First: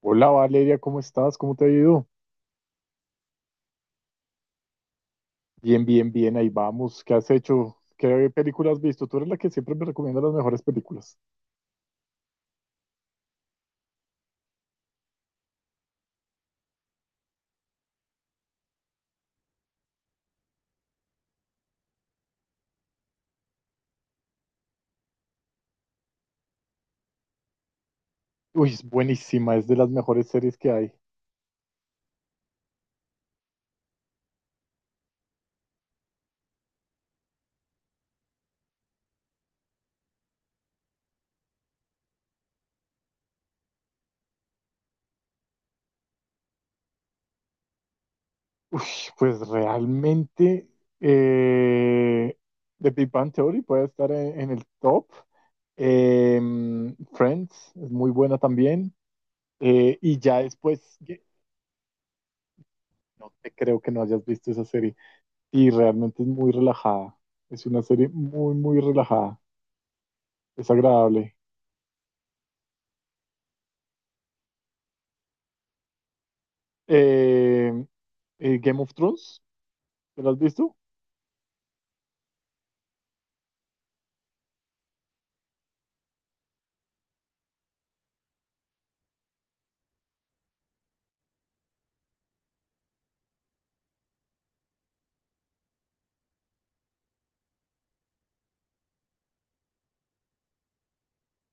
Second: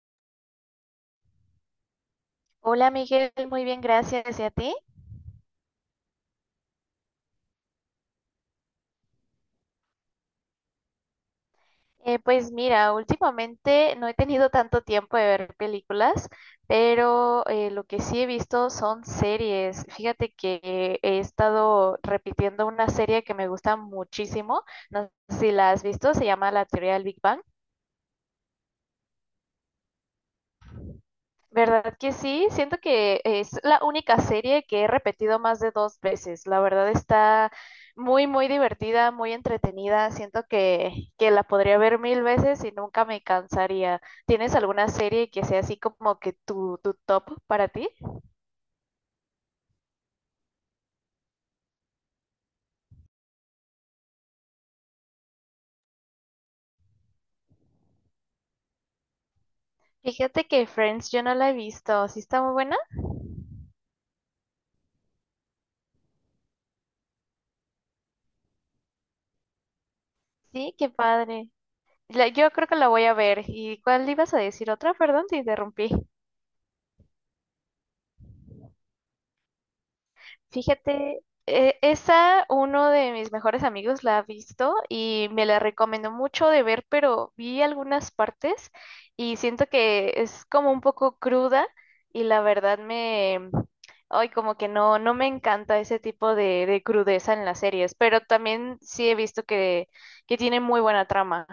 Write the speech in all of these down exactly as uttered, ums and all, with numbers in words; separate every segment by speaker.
Speaker 1: Hola Valeria, ¿cómo estás? ¿Cómo te ha ido?
Speaker 2: Hola Miguel, muy bien, gracias. ¿Y a ti?
Speaker 1: Bien, bien, bien, ahí vamos. ¿Qué has hecho? ¿Qué películas has visto? Tú eres la que siempre me recomienda las mejores películas.
Speaker 2: Eh, pues mira, últimamente no he tenido tanto tiempo de ver películas, pero eh, lo que sí he visto son series. Fíjate que he estado repitiendo una serie que me gusta muchísimo, no sé si la has visto, se llama La Teoría del Big Bang.
Speaker 1: Uy, es buenísima, es de las mejores series que hay.
Speaker 2: ¿Verdad que sí? Siento que es la única serie que he repetido más de dos veces. La verdad está muy, muy divertida, muy entretenida. Siento que, que la podría ver mil veces y nunca me cansaría. ¿Tienes alguna serie que sea así como que tu, tu top para ti?
Speaker 1: Uy, pues realmente eh, The Big Bang Theory puede estar en, en el top. Em, Friends es muy buena también. Eh, y ya
Speaker 2: Fíjate que
Speaker 1: después,
Speaker 2: Friends yo
Speaker 1: ye-
Speaker 2: no la he visto. ¿Sí está muy buena?
Speaker 1: no te creo que no hayas visto esa serie. Y realmente es muy relajada. Es una serie muy, muy relajada. Es
Speaker 2: Sí, qué
Speaker 1: agradable.
Speaker 2: padre. La- yo creo que la voy a ver. ¿Y cuál ibas a decir otra? Perdón, te interrumpí.
Speaker 1: Eh, eh, Game of Thrones, ¿te la has visto?
Speaker 2: Fíjate, eh, esa uno de mis mejores amigos la ha visto y me la recomendó mucho de ver, pero vi algunas partes y siento que es como un poco cruda y la verdad me, ay, como que no, no me encanta ese tipo de, de crudeza en las series, pero también sí he visto que, que tiene muy buena trama.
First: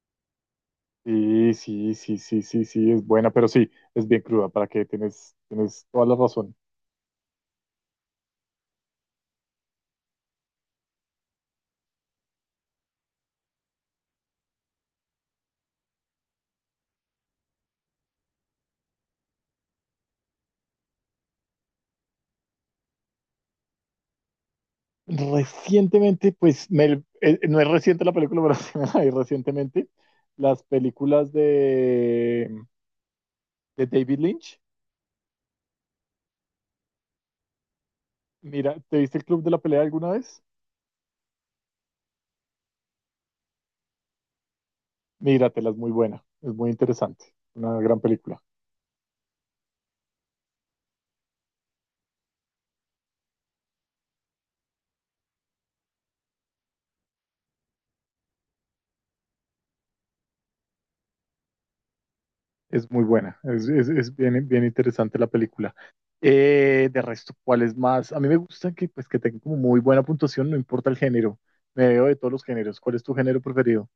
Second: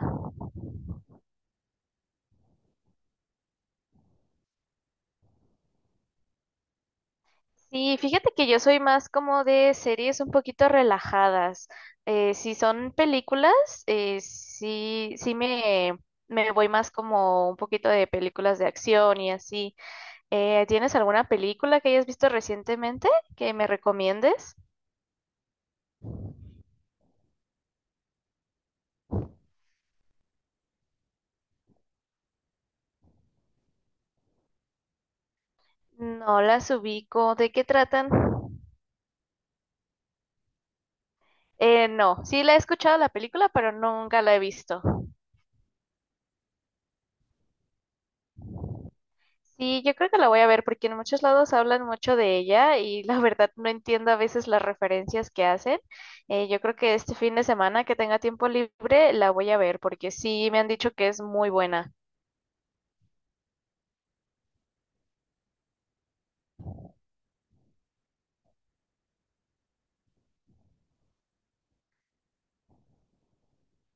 Speaker 1: Sí, sí, sí, sí, sí, sí, es buena, pero sí, es bien cruda, para que tienes, tienes toda la razón.
Speaker 2: Sí, fíjate que yo soy más como de series un poquito relajadas. Eh, si son películas, eh, sí, sí me, me voy más como un poquito de películas de acción y así. Eh, ¿tienes alguna película que hayas visto recientemente que me recomiendes?
Speaker 1: Recientemente, pues, me- eh, no es reciente la película, pero sí me la vi recientemente, las películas de, de David Lynch.
Speaker 2: No las ubico. ¿De qué tratan?
Speaker 1: Mira, ¿te viste el Club de la Pelea alguna vez?
Speaker 2: Eh, no, sí la he escuchado la película, pero nunca la he visto.
Speaker 1: Míratela, es muy buena, es muy interesante, una gran película.
Speaker 2: Sí, yo creo que la voy a ver porque en muchos lados hablan mucho de ella y la verdad no entiendo a veces las referencias que hacen. Eh, yo creo que este fin de semana que tenga tiempo libre la voy a ver porque sí me han dicho que es muy buena.
Speaker 1: Es muy buena, es, es- es bien, bien interesante la película. Eh, de resto, ¿cuál es más? A mí me gusta que, pues, que tenga como muy buena puntuación, no importa el género. Me veo de todos los géneros. ¿Cuál es tu género preferido?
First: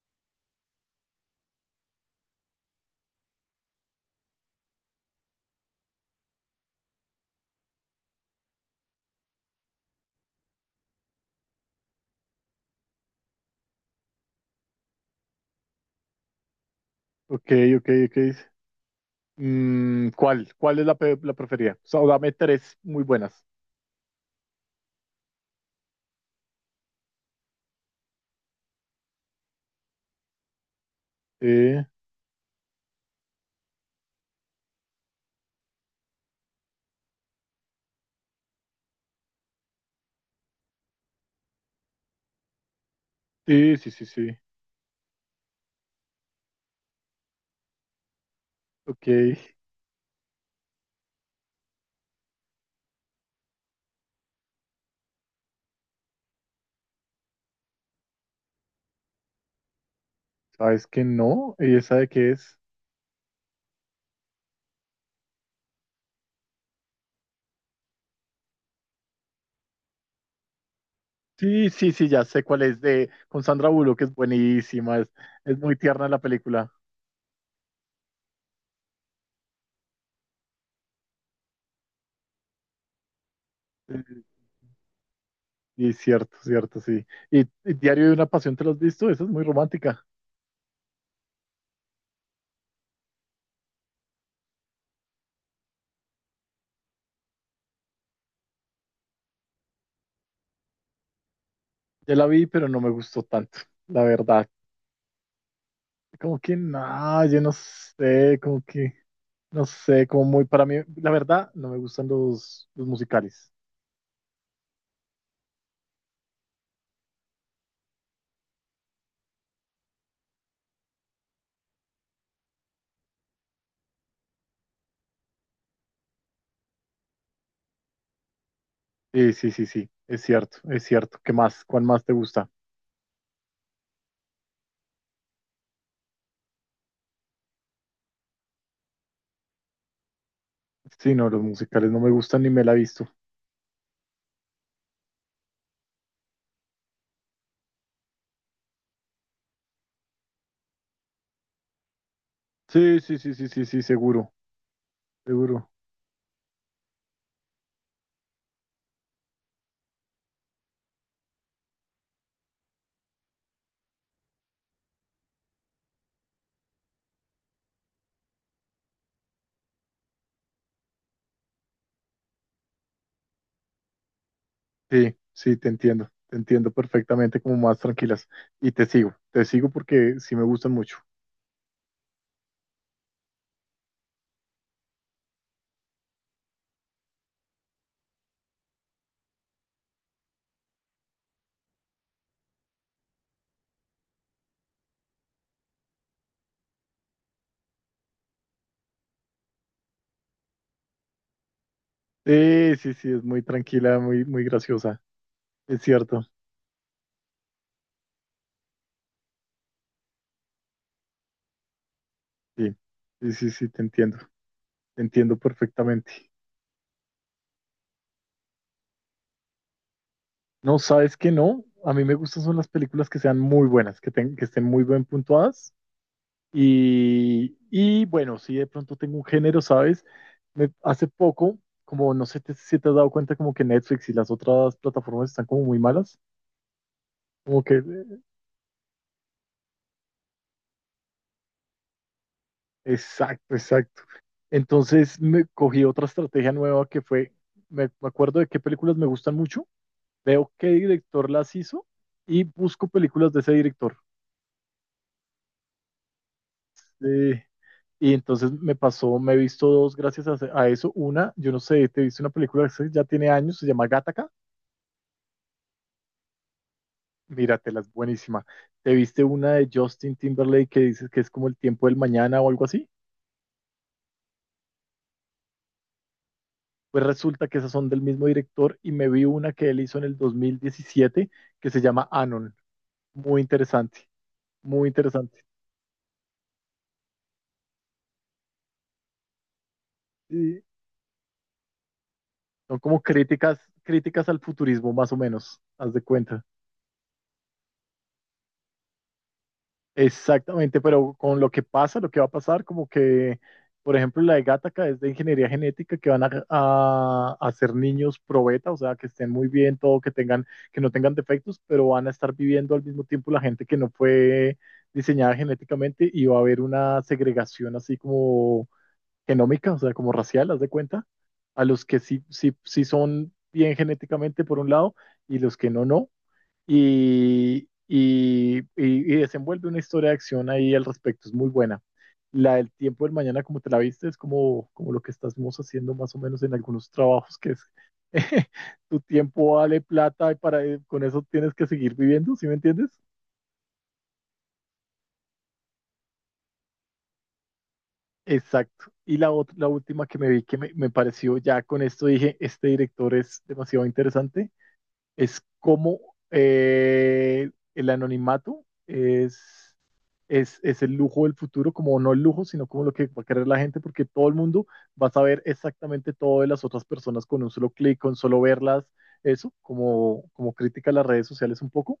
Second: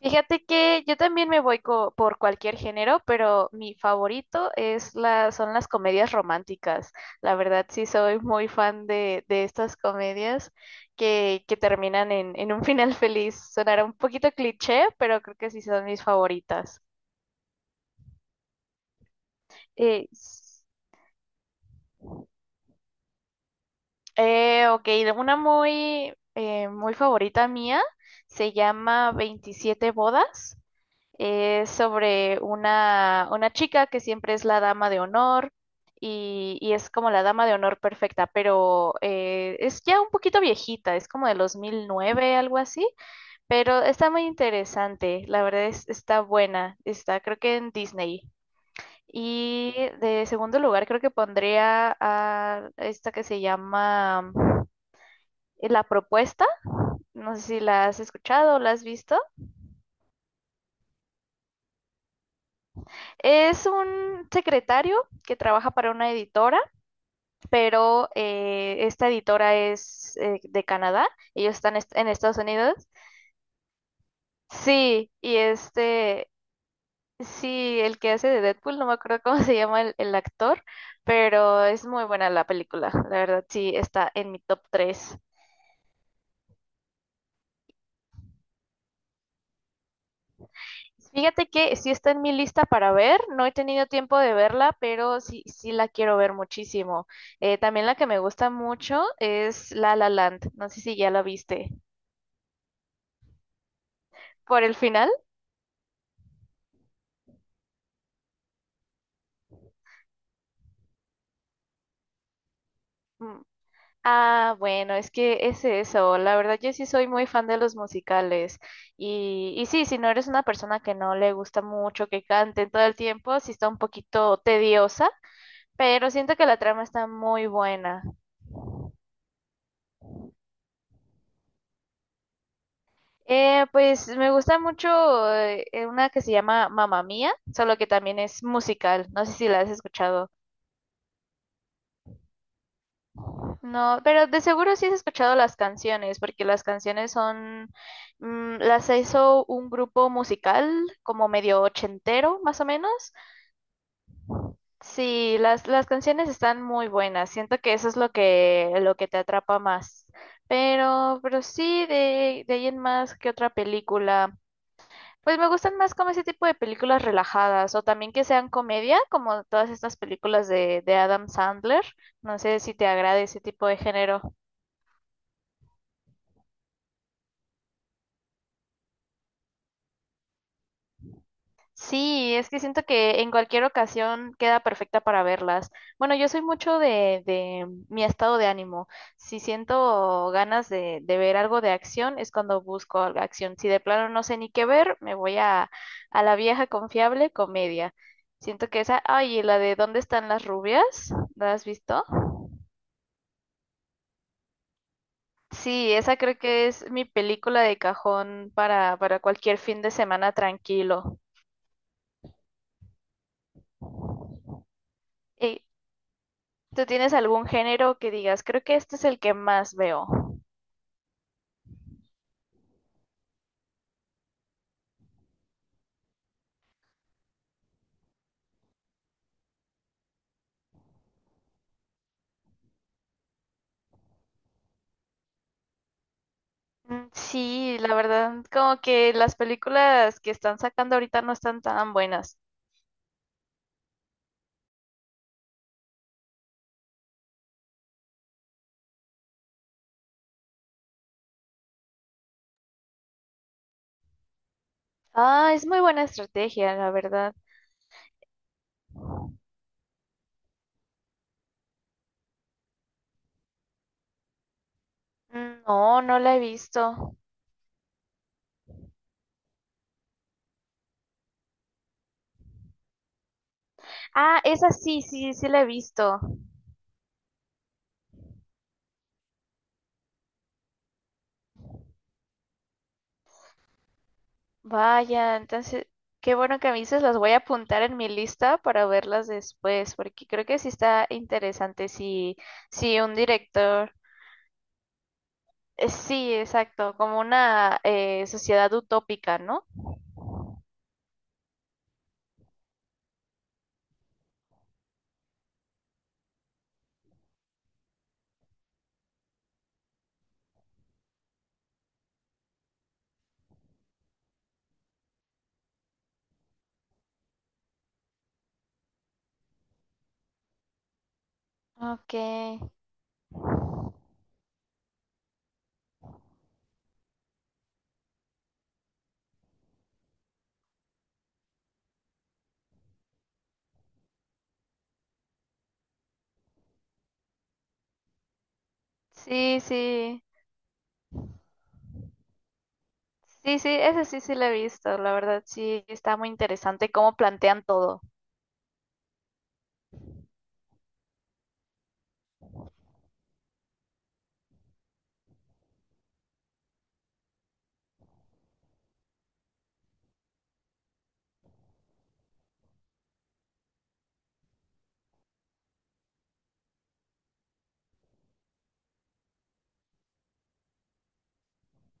Speaker 2: Fíjate que yo también me voy co- por cualquier género, pero mi favorito es la, son las comedias románticas. La verdad sí soy muy fan de, de estas comedias que, que terminan en, en un final feliz. Sonará un poquito cliché, pero creo que sí son mis favoritas.
Speaker 1: Ok, ok, ok.
Speaker 2: Eh,
Speaker 1: Mm, ¿cuál?
Speaker 2: s-
Speaker 1: ¿Cuál es la, pe- la preferida? O sea, dame tres muy buenas.
Speaker 2: eh, ok, una muy, eh, muy favorita mía se llama veintisiete bodas. Es
Speaker 1: Eh,
Speaker 2: sobre una, una chica que siempre es la dama de honor y, y es como la dama de honor perfecta, pero eh, es ya un poquito viejita, es como de los dos mil nueve, algo así,
Speaker 1: sí,
Speaker 2: pero
Speaker 1: sí, sí,
Speaker 2: está muy
Speaker 1: sí.
Speaker 2: interesante, la verdad es, está buena, está creo que en Disney.
Speaker 1: Ok.
Speaker 2: Y de segundo lugar creo que pondría a esta que se llama eh, La Propuesta. No sé si la has escuchado o la has visto.
Speaker 1: ¿Sabes que no? ¿Y esa de qué es?
Speaker 2: Es un secretario que trabaja para una editora, pero eh, esta editora es eh, de Canadá. Ellos
Speaker 1: Sí,
Speaker 2: están
Speaker 1: sí,
Speaker 2: est- en
Speaker 1: sí, ya
Speaker 2: Estados
Speaker 1: sé cuál
Speaker 2: Unidos.
Speaker 1: es de con Sandra Bullock, que es buenísima, es,
Speaker 2: Sí, y
Speaker 1: es muy tierna la
Speaker 2: este,
Speaker 1: película.
Speaker 2: sí, el que hace de Deadpool, no me acuerdo cómo se llama el, el actor, pero es muy buena la película. La verdad, sí, está en mi top tres.
Speaker 1: Y cierto, cierto, sí. Y, y Diario de una Pasión, ¿te lo has visto? Esa es muy romántica.
Speaker 2: Fíjate que sí está en mi lista para ver, no he tenido tiempo de verla, pero sí, sí la quiero ver muchísimo. Eh, también la que me gusta mucho es La La Land, no sé si ya la viste.
Speaker 1: Ya la vi, pero no me gustó tanto, la verdad.
Speaker 2: ¿Por el final?
Speaker 1: Como que nada, yo no sé, como que, no sé, como muy para mí, la verdad, no me gustan los, los
Speaker 2: Mm.
Speaker 1: musicales.
Speaker 2: Ah, bueno, es que es eso, la verdad yo sí soy muy fan de los musicales y, y sí, si no eres una persona que no le gusta mucho que canten todo el tiempo, sí está un poquito tediosa, pero siento que la trama está muy buena.
Speaker 1: Sí, sí, sí, sí, es cierto, es cierto. ¿Qué más? ¿Cuál más te gusta?
Speaker 2: Eh, pues me gusta mucho eh, eh, una que se llama Mamma Mía, solo que también es musical. No sé si la has escuchado.
Speaker 1: Sí, no, los musicales no me gustan ni me la he visto.
Speaker 2: No, pero de seguro sí has escuchado las canciones, porque las canciones son, mm, las hizo un grupo musical como medio ochentero, más o
Speaker 1: Sí,
Speaker 2: menos.
Speaker 1: sí, sí, sí, sí, sí, seguro,
Speaker 2: Sí, las,
Speaker 1: seguro.
Speaker 2: las canciones están muy buenas. Siento que eso es lo que, lo que te atrapa más. Pero, pero sí, de, de ahí en más, ¿qué otra película? Pues me gustan más como ese tipo de películas relajadas o también que sean comedia, como todas estas películas de, de Adam Sandler. No sé si te agrada ese tipo de género.
Speaker 1: Sí, sí, te entiendo, te entiendo perfectamente como más tranquilas. Y te sigo, te sigo porque sí me gustan mucho.
Speaker 2: Sí, es que siento que en cualquier ocasión queda perfecta para verlas. Bueno, yo soy mucho de, de mi estado de ánimo. Si siento ganas de, de ver algo de acción, es cuando busco algo de acción. Si de plano no sé ni qué ver, me voy a, a la vieja confiable comedia. Siento que esa, ay, y la de ¿Dónde están las rubias? ¿La has visto?
Speaker 1: Sí, sí, sí, es muy tranquila, muy, muy graciosa. Es
Speaker 2: Sí, esa
Speaker 1: cierto.
Speaker 2: creo que es mi película de cajón para, para cualquier fin de semana tranquilo.
Speaker 1: Sí, sí, sí, sí, te entiendo. Te entiendo
Speaker 2: Eh,
Speaker 1: perfectamente.
Speaker 2: ¿Tú tienes algún género que digas, creo que este es el que más veo?
Speaker 1: No, sabes que no. A mí me gustan son las películas que sean muy buenas, que, ten- que estén muy bien puntuadas. Y, y bueno, sí, de pronto tengo un género, ¿sabes? Me- hace poco, como no sé te- si te has dado cuenta, como que Netflix y las otras plataformas están como muy malas.
Speaker 2: Mm,
Speaker 1: Como
Speaker 2: sí,
Speaker 1: que
Speaker 2: la verdad, como que las películas que están sacando ahorita no están tan buenas.
Speaker 1: exacto, exacto. Entonces me cogí otra estrategia nueva que fue, me, me acuerdo de qué películas me gustan mucho, veo qué director las hizo y busco películas de ese director.
Speaker 2: Ah, es muy buena estrategia, la verdad.
Speaker 1: Eh, y entonces me pasó, me he visto dos gracias a, a eso. Una, yo no sé, te viste una película que ya tiene años, se llama Gattaca.
Speaker 2: Mm, no, no la he visto.
Speaker 1: Míratela, es buenísima. ¿Te viste una de Justin Timberlake que dices que es como el tiempo del mañana o algo así?
Speaker 2: Ah, esa sí, sí, sí la he visto.
Speaker 1: Pues resulta que esas son del mismo director y me vi una que él hizo en el dos mil diecisiete que se llama Anon. Muy interesante, muy
Speaker 2: Vaya,
Speaker 1: interesante.
Speaker 2: entonces, qué bueno que me dices, las voy a apuntar en mi lista para verlas después, porque creo que
Speaker 1: Y
Speaker 2: sí está interesante si,
Speaker 1: son
Speaker 2: si
Speaker 1: como
Speaker 2: un
Speaker 1: críticas,
Speaker 2: director.
Speaker 1: críticas al futurismo, más o menos,
Speaker 2: Eh,
Speaker 1: haz de
Speaker 2: Sí,
Speaker 1: cuenta.
Speaker 2: exacto, como una eh, sociedad utópica, ¿no?
Speaker 1: Exactamente, pero con lo que pasa, lo que va a pasar, como que, por ejemplo, la de Gattaca es de ingeniería genética, que van a, a, a hacer niños pro beta, o sea, que estén muy bien, todo, que tengan, que no tengan defectos, pero van a estar viviendo al mismo tiempo la gente que no fue diseñada genéticamente y va a haber una segregación así como genómica, o sea, como racial, haz de cuenta, a los que sí, sí,
Speaker 2: Okay.
Speaker 1: sí son bien genéticamente por un lado y los que no, no. Y, y, y- y desenvuelve una historia de acción ahí al respecto, es muy buena. La del tiempo del mañana, como te la viste, es como, como lo que estamos haciendo más o menos en algunos trabajos, que es tu tiempo
Speaker 2: Sí,
Speaker 1: vale
Speaker 2: sí.
Speaker 1: plata y para, con eso tienes que seguir viviendo, ¿sí me entiendes?
Speaker 2: Sí, sí, ese sí sí lo he visto, la verdad, sí, está muy interesante cómo plantean todo.
Speaker 1: Exacto. Y la, ot- la última que me vi que me, me pareció, ya con esto dije, este director es demasiado interesante, es cómo eh, el anonimato es, es, es el lujo del futuro, como no el lujo, sino como lo que va a querer la gente, porque todo el mundo va a saber exactamente todo de las otras personas con un solo clic, con solo verlas, eso, como, como crítica a las redes sociales un poco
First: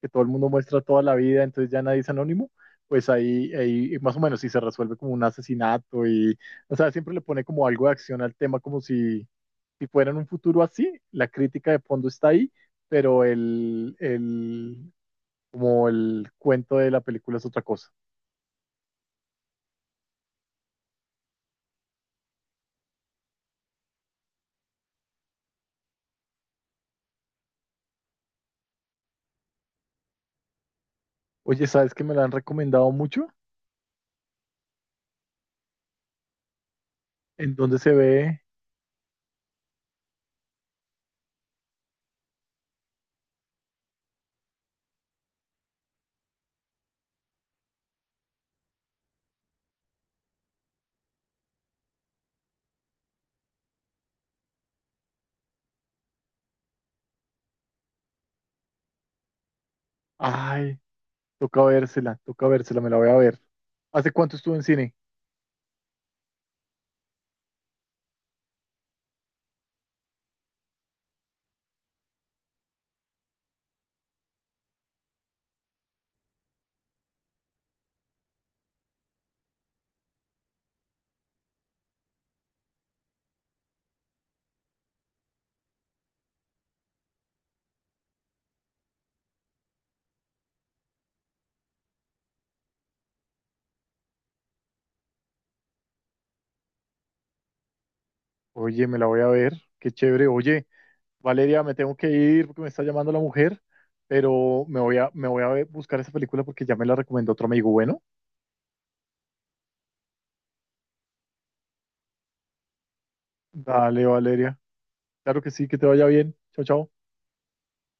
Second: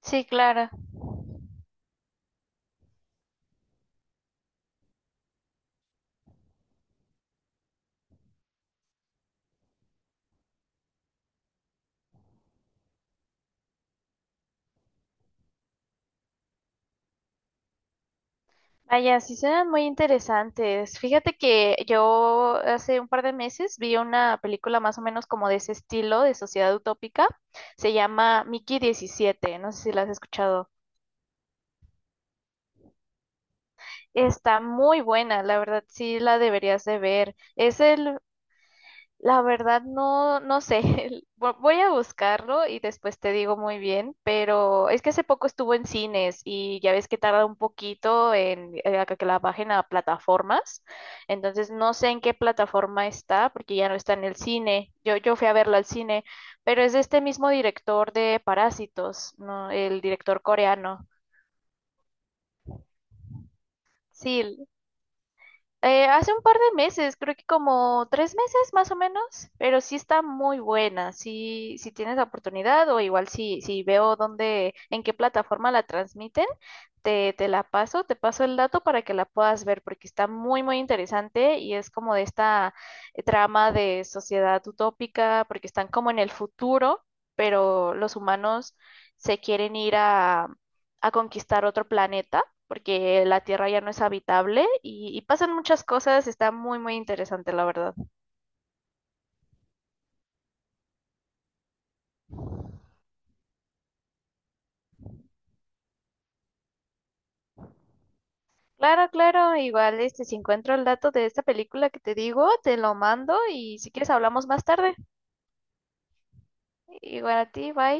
Speaker 1: que todo
Speaker 2: Sí,
Speaker 1: el mundo
Speaker 2: claro.
Speaker 1: muestra toda la vida, entonces ya nadie es anónimo, pues ahí, ahí más o menos si se resuelve como un asesinato y, o sea, siempre le pone como algo de acción al tema, como si, si fuera en un futuro así, la crítica de fondo está ahí, pero el, el, como el cuento de la película es otra cosa.
Speaker 2: Vaya, sí suenan muy interesantes. Fíjate que yo hace un par de meses vi una película más o menos como de ese estilo, de sociedad utópica. Se llama Mickey diecisiete, no sé si la has escuchado.
Speaker 1: Oye, ¿sabes que me la han recomendado mucho?
Speaker 2: Está muy buena, la verdad sí la deberías de ver.
Speaker 1: ¿En dónde
Speaker 2: Es
Speaker 1: se
Speaker 2: el,
Speaker 1: ve?
Speaker 2: la verdad no, no sé, vo- voy a buscarlo y después te digo muy bien, pero es que hace poco estuvo en cines y ya ves que tarda un poquito en, eh, a que la bajen a plataformas, entonces no sé en qué plataforma está porque ya no está en el cine. Yo, yo fui a verlo al cine, pero es de este mismo director de Parásitos, ¿no? El director
Speaker 1: Ay,
Speaker 2: coreano.
Speaker 1: toca vérsela, toca vérsela, me la voy a ver. ¿Hace cuánto estuvo en
Speaker 2: Sí,
Speaker 1: cine?
Speaker 2: Eh, hace un par de meses, creo que como tres meses más o menos, pero sí está muy buena. Si si tienes la oportunidad o igual si, si veo dónde, en qué plataforma la transmiten, te, te la paso, te paso el dato para que la puedas ver, porque está muy, muy interesante y es como de esta eh, trama de sociedad utópica, porque están como en el futuro, pero los humanos se quieren ir a, a conquistar otro planeta, porque la Tierra ya no es habitable y, y pasan muchas cosas, está muy, muy interesante, la verdad.
Speaker 1: Oye, me la voy a ver, qué chévere. Oye, Valeria, me tengo que ir porque me está llamando la mujer, pero me voy a, me voy a ver- buscar esa película porque ya me la recomendó otro amigo. Bueno,
Speaker 2: Claro, claro, igual este, si encuentro el dato de esta película que te digo, te lo mando y si
Speaker 1: dale,
Speaker 2: quieres hablamos
Speaker 1: Valeria.
Speaker 2: más tarde.
Speaker 1: Claro que sí, que te vaya bien. Chao, chao.
Speaker 2: Igual a ti, bye.